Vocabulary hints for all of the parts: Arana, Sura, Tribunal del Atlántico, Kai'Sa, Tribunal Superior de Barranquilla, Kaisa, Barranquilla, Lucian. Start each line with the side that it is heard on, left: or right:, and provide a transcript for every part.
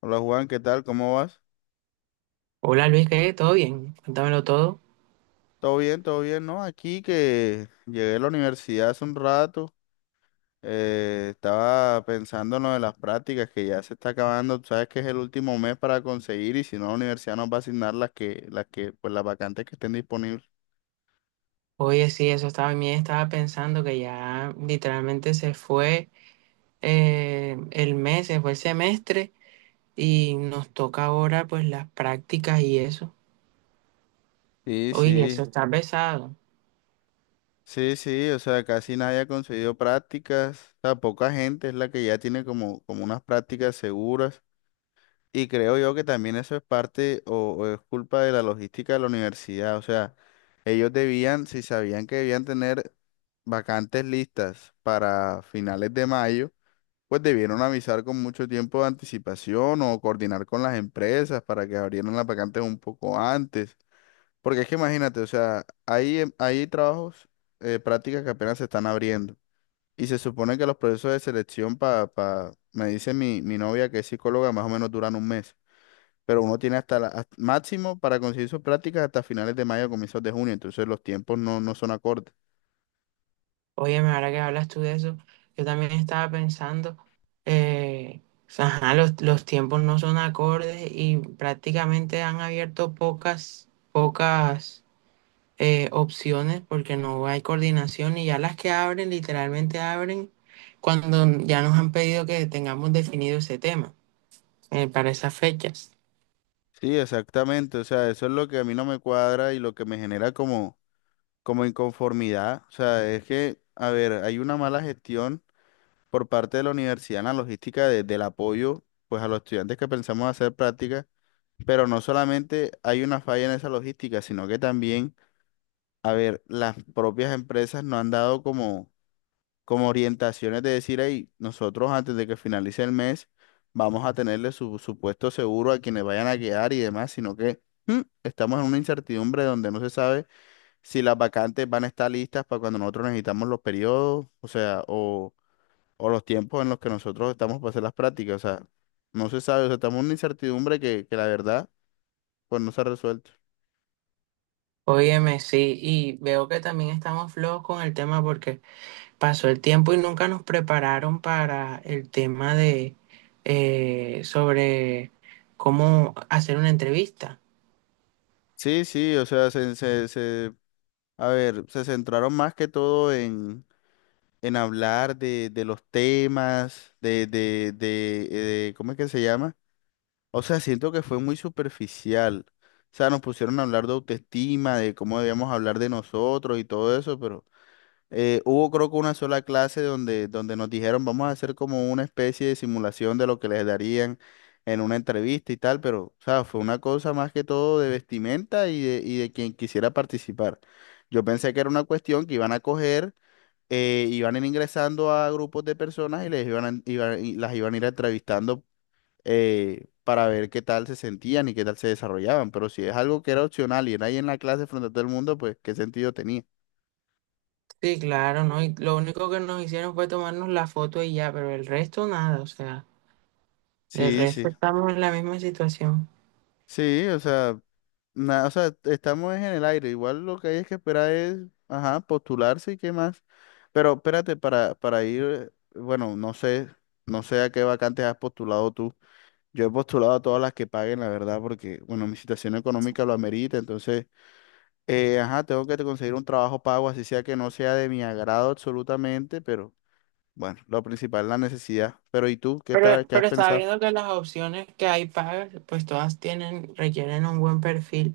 left: Hola Juan, ¿qué tal? ¿Cómo vas?
right: Hola Luis, ¿qué? ¿Todo bien? Cuéntamelo todo.
left: ¿Todo bien? ¿Todo bien? No, aquí que llegué a la universidad hace un rato, estaba pensando en lo de las prácticas que ya se está acabando, tú sabes que es el último mes para conseguir y si no la universidad nos va a asignar las que, pues las vacantes que estén disponibles.
right: Oye, sí, también estaba pensando que ya literalmente se fue el mes, se fue el semestre y nos toca ahora pues las prácticas y eso.
left: Sí,
right: Oye, eso
left: sí,
right: está pesado.
left: sí, sí, o sea, casi nadie ha conseguido prácticas, o sea, poca gente es la que ya tiene como unas prácticas seguras y creo yo que también eso es parte o es culpa de la logística de la universidad, o sea. Ellos debían, si sabían que debían tener vacantes listas para finales de mayo, pues debieron avisar con mucho tiempo de anticipación o coordinar con las empresas para que abrieran las vacantes un poco antes. Porque es que imagínate, o sea, hay, hay trabajos, prácticas que apenas se están abriendo. Y se supone que los procesos de selección para, me dice mi novia que es psicóloga, más o menos duran un mes, pero uno tiene máximo para conseguir sus prácticas hasta finales de mayo, comienzos de junio, entonces los tiempos no son acordes.
right: Oye, ahora que hablas tú de eso, yo también estaba pensando, eh, ajá, los tiempos no son acordes y prácticamente han abierto pocas, pocas. Opciones porque no hay coordinación y ya las que abren, literalmente abren cuando ya nos han pedido que tengamos definido ese tema para esas fechas.
left: Sí, exactamente, o sea, eso es lo que a mí no me cuadra y lo que me genera como inconformidad, o sea, es que, a ver, hay una mala gestión por parte de la universidad en la logística del apoyo, pues a los estudiantes que pensamos hacer prácticas, pero no solamente hay una falla en esa logística, sino que también, a ver, las propias empresas no han dado como orientaciones de decir, ahí, nosotros antes de que finalice el mes vamos a tenerle supuesto seguro a quienes vayan a quedar y demás, sino que estamos en una incertidumbre donde no se sabe si las vacantes van a estar listas para cuando nosotros necesitamos los periodos, o sea, o los tiempos en los que nosotros estamos para hacer las prácticas, o sea, no se sabe, o sea, estamos en una incertidumbre que la verdad, pues no se ha resuelto.
right: Óyeme, sí, y veo que también estamos flojos con el tema porque pasó el tiempo y nunca nos prepararon para el tema de sobre cómo hacer una entrevista.
left: Sí, sí, o sea, a ver, se centraron más que todo en hablar de los temas, de ¿cómo es que se llama? O sea, siento que fue muy superficial. O sea, nos pusieron a hablar de autoestima, de cómo debíamos hablar de nosotros y todo eso, pero hubo creo que una sola clase donde nos dijeron vamos a hacer como una especie de simulación de lo que les darían en una entrevista y tal, pero, o sea, fue una cosa más que todo de vestimenta y de quien quisiera participar. Yo pensé que era una cuestión que iban a coger ingresando a grupos de personas y les iban, a- iban- y las iban a ir entrevistando, para ver qué tal se sentían y qué tal se desarrollaban. Pero si es algo que era opcional y era ahí en la clase frente a todo el mundo, pues qué sentido tenía.
right: Sí, claro, ¿no? Y lo único que nos hicieron fue tomarnos la foto y ya, pero el resto nada, o sea. Del
left: Sí,
right: resto
left: sí.
right: estamos en la misma situación.
left: Sí, o sea, o sea, estamos en el aire. Igual lo que hay es que esperar es, ajá, postularse y qué más. Pero espérate, para ir, bueno, no sé, no sé a qué vacantes has postulado tú. Yo he postulado a todas las que paguen, la verdad, porque, bueno, mi situación económica lo amerita, entonces, ajá, tengo que conseguir un trabajo pago, así sea que no sea de mi agrado absolutamente, pero bueno, lo principal es la necesidad. Pero ¿y tú qué
right: Pero,
left: tal, qué has
right: pero estaba
left: pensado?
right: viendo que las opciones que hay pagas, pues todas tienen, requieren un buen perfil,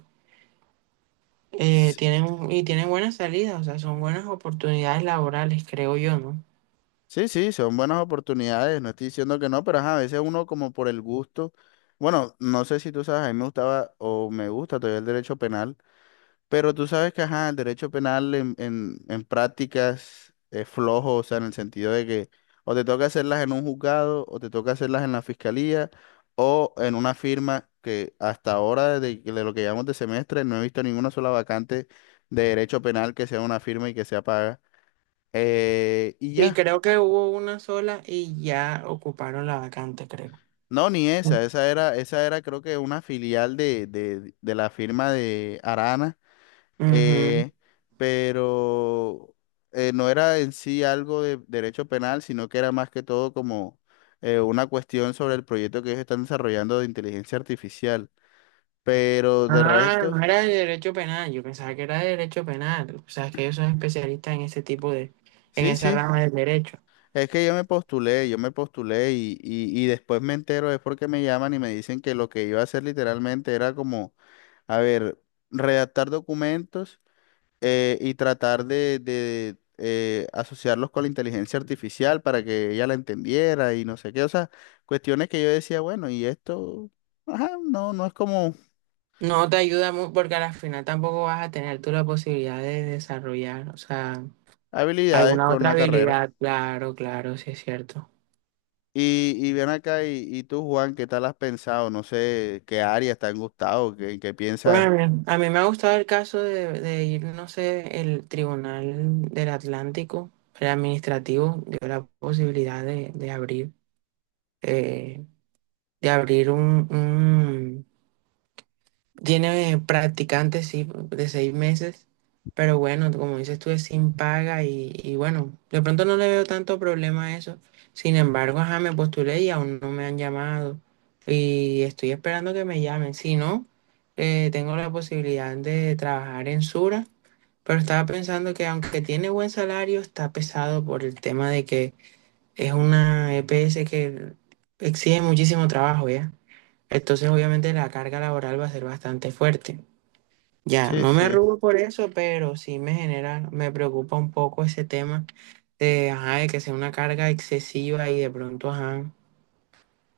left: S-
right: y tienen buenas salidas, o sea, son buenas oportunidades laborales, creo yo, ¿no?
left: Sí, sí, son buenas oportunidades, no estoy diciendo que no, pero ajá, a veces uno como por el gusto, bueno, no sé si tú sabes, a mí me gustaba o me gusta todavía el derecho penal. Pero tú sabes que, ajá, el derecho penal en prácticas es flojo, o sea, en el sentido de que o te toca hacerlas en un juzgado, o te toca hacerlas en la fiscalía, o en una firma que hasta ahora, de lo que llamamos de semestre, no he visto ninguna sola vacante de derecho penal que sea una firma y que sea paga. Y
right: Y
left: ya,
right: creo que hubo una sola y ya ocuparon la vacante, creo.
left: no, ni esa, esa era creo que una filial de la firma de Arana,
right: Ujú.
left: eh, pero no era en sí algo de derecho penal, sino que era más que todo como una cuestión sobre el proyecto que ellos están desarrollando de inteligencia artificial. Pero de
right: Ah,
left: resto,
right: no era de derecho penal, yo pensaba que era de derecho penal, o sea, es que ellos son especialistas en ese tipo de, en
left: sí,
right: esa
left: sí,
right: rama del derecho.
left: es que yo me postulé y después me entero, es porque me llaman y me dicen que lo que iba a hacer literalmente era como, a ver, redactar documentos, y tratar de asociarlos con la inteligencia artificial para que ella la entendiera y no sé qué. O sea, cuestiones que yo decía, bueno, y esto, ajá, no, no es como
right: No te ayuda mucho porque al final tampoco vas a tener tú la posibilidad de desarrollar, o sea,
left: habilidades
right: alguna
left: con
right: otra
left: la carrera.
right: habilidad, claro, claro, sí es cierto.
left: Y ven acá, y tú, Juan, ¿qué tal has pensado? No sé qué áreas te han gustado, qué
right: Bueno, a
left: piensas.
right: mí, a mí me ha gustado el caso de ir, no sé, el Tribunal del Atlántico, el administrativo, dio la posibilidad eh, de abrir Tiene practicantes, sí, de 6 meses, pero bueno, como dices tú, es sin paga y bueno, de pronto no le veo tanto problema a eso. Sin embargo, ajá, me postulé y aún no me han llamado y estoy esperando que me llamen. Si no, tengo la posibilidad de trabajar en Sura, pero estaba pensando que aunque tiene buen salario, está pesado por el tema de que es una EPS que exige muchísimo trabajo, ¿ya? Entonces, obviamente, la carga laboral va a ser bastante fuerte. Ya,
left: Sí,
right: no me
left: sí.
right: arrugo por eso, pero sí me genera, me preocupa un poco ese tema de, ajá, de que sea una carga excesiva y de pronto, ajá,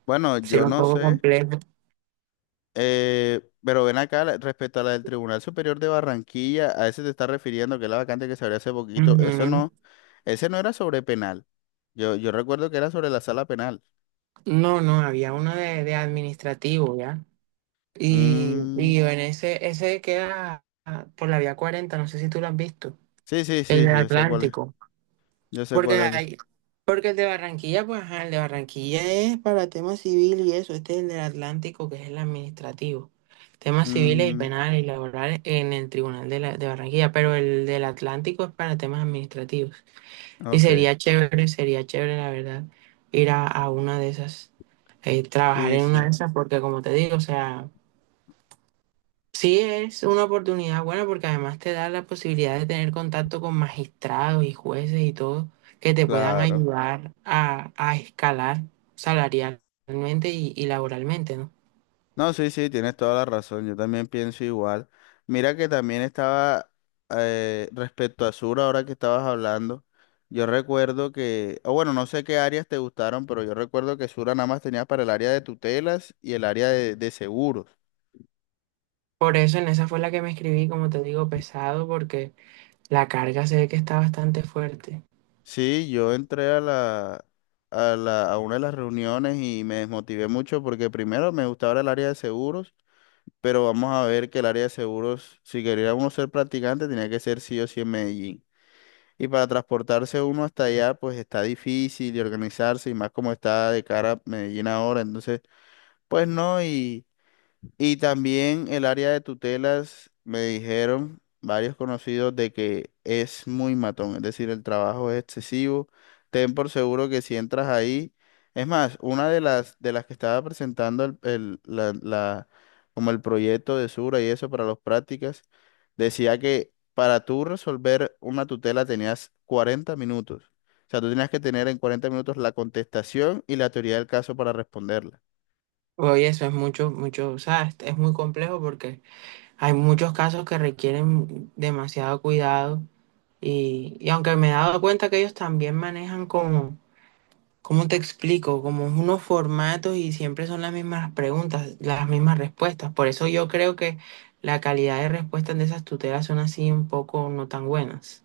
left: Bueno,
right: ser
left: yo
right: un
left: no
right: poco
left: sé,
right: complejo.
left: pero ven acá, respecto a la del Tribunal Superior de Barranquilla, a ese te estás refiriendo, que es la vacante que se abrió hace poquito, eso
right: Ujú.
left: no, ese no era sobre penal. Yo recuerdo que era sobre la sala penal.
right: No, no, había uno de administrativo, ¿ya? Y,
left: Mm,
right: y en ese queda por la Vía 40, no sé si tú lo has visto,
left: sí, sí,
right: el
left: sí,
right: del
left: yo sé cuál es.
right: Atlántico.
left: Yo sé
right: Porque
left: cuál es. Yo sé.
right: hay, porque el de Barranquilla, pues ajá, el de Barranquilla es para tema civil y eso, este es el del Atlántico, que es el administrativo. Temas civiles y
left: Mm,
right: penales y laborales en el Tribunal de Barranquilla, pero el del Atlántico es para temas administrativos. Y
left: ok.
right: sería chévere, la verdad, ir a una de esas, trabajar
left: Sí,
right: en una de
left: sí,
right: esas, porque como te digo, o sea, Sí, es una oportunidad buena porque además te da la posibilidad de tener contacto con magistrados y jueces y todo que te puedan
left: claro.
right: ayudar a escalar salarialmente y laboralmente, ¿no?
left: No, sí, sí, tienes toda la razón. Yo también pienso igual. Mira que también estaba, respecto a Sur, ahora que estabas hablando. Yo recuerdo que, o bueno, no sé qué áreas te gustaron, pero yo recuerdo que Sura nada más tenía para el área de tutelas y el área de seguros.
right: Por eso en esa fue la que me escribí, como te digo, pesado porque la carga se ve que está bastante fuerte.
left: Sí, yo entré a la, a una de las reuniones y me desmotivé mucho porque primero me gustaba el área de seguros, pero vamos a ver que el área de seguros, si quería uno ser practicante, tenía que ser sí o sí en Medellín. Y para transportarse uno hasta allá, pues está difícil y organizarse, y más como está de cara a Medellín ahora, entonces, pues no, y… y también el área de tutelas, me dijeron varios conocidos de que es muy matón, es decir, el trabajo es excesivo. Ten por seguro que si entras ahí, es más, una de las que estaba presentando como el proyecto de Sura y eso para las prácticas, decía que para tú resolver una tutela tenías 40 minutos. O sea, tú tenías que tener en 40 minutos la contestación y la teoría del caso para responderla.
right: Oye, eso es mucho, mucho, o sea, es muy complejo porque hay muchos casos que requieren demasiado cuidado y aunque me he dado cuenta que ellos también manejan como ¿Cómo te explico? Como unos formatos y siempre son las mismas preguntas, las mismas respuestas. Por eso yo creo que la calidad de respuestas de esas tutelas son así un poco no tan buenas.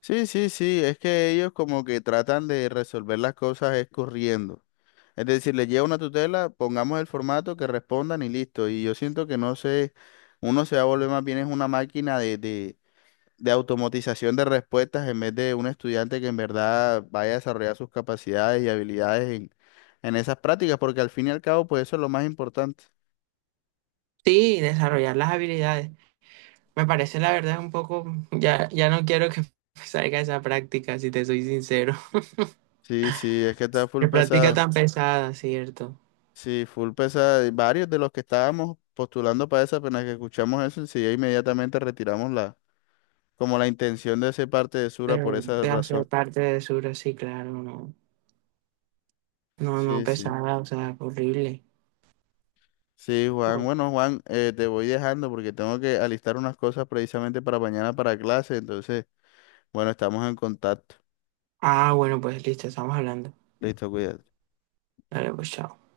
left: Sí, sí, sí, es que ellos como que tratan de resolver las cosas es corriendo. Es decir, les lleva una tutela, pongamos el formato, que respondan y listo. Y yo siento que no sé, uno se va a volver más bien es una máquina de automatización de respuestas en vez de un estudiante que en verdad vaya a desarrollar sus capacidades y habilidades en esas prácticas, porque al fin y al cabo, pues eso es lo más importante.
right: Sí, desarrollar las habilidades. Me parece la verdad un poco, ya, ya no quiero que salga esa práctica, si te soy sincero.
left: Sí, sí, es que está full
right: Qué práctica
left: pesada.
right: tan pesada, ¿cierto?
left: Sí, full pesada. Y varios de los que estábamos postulando para esa, apenas que escuchamos eso, enseguida inmediatamente retiramos la, como la intención de ese parte de Sura por
right: De,
left: esa
right: de hacer
left: razón.
right: parte de Sura, sí, claro, no. No, no,
left: Sí, sí.
right: pesada, o sea, horrible.
left: Sí, Juan. Bueno, Juan, te voy dejando porque tengo que alistar unas cosas precisamente para mañana para clase. Entonces, bueno, estamos en contacto.
right: Ah, bueno, pues listo, estamos hablando.
left: Listo, cuídate.
right: Dale, pues chao.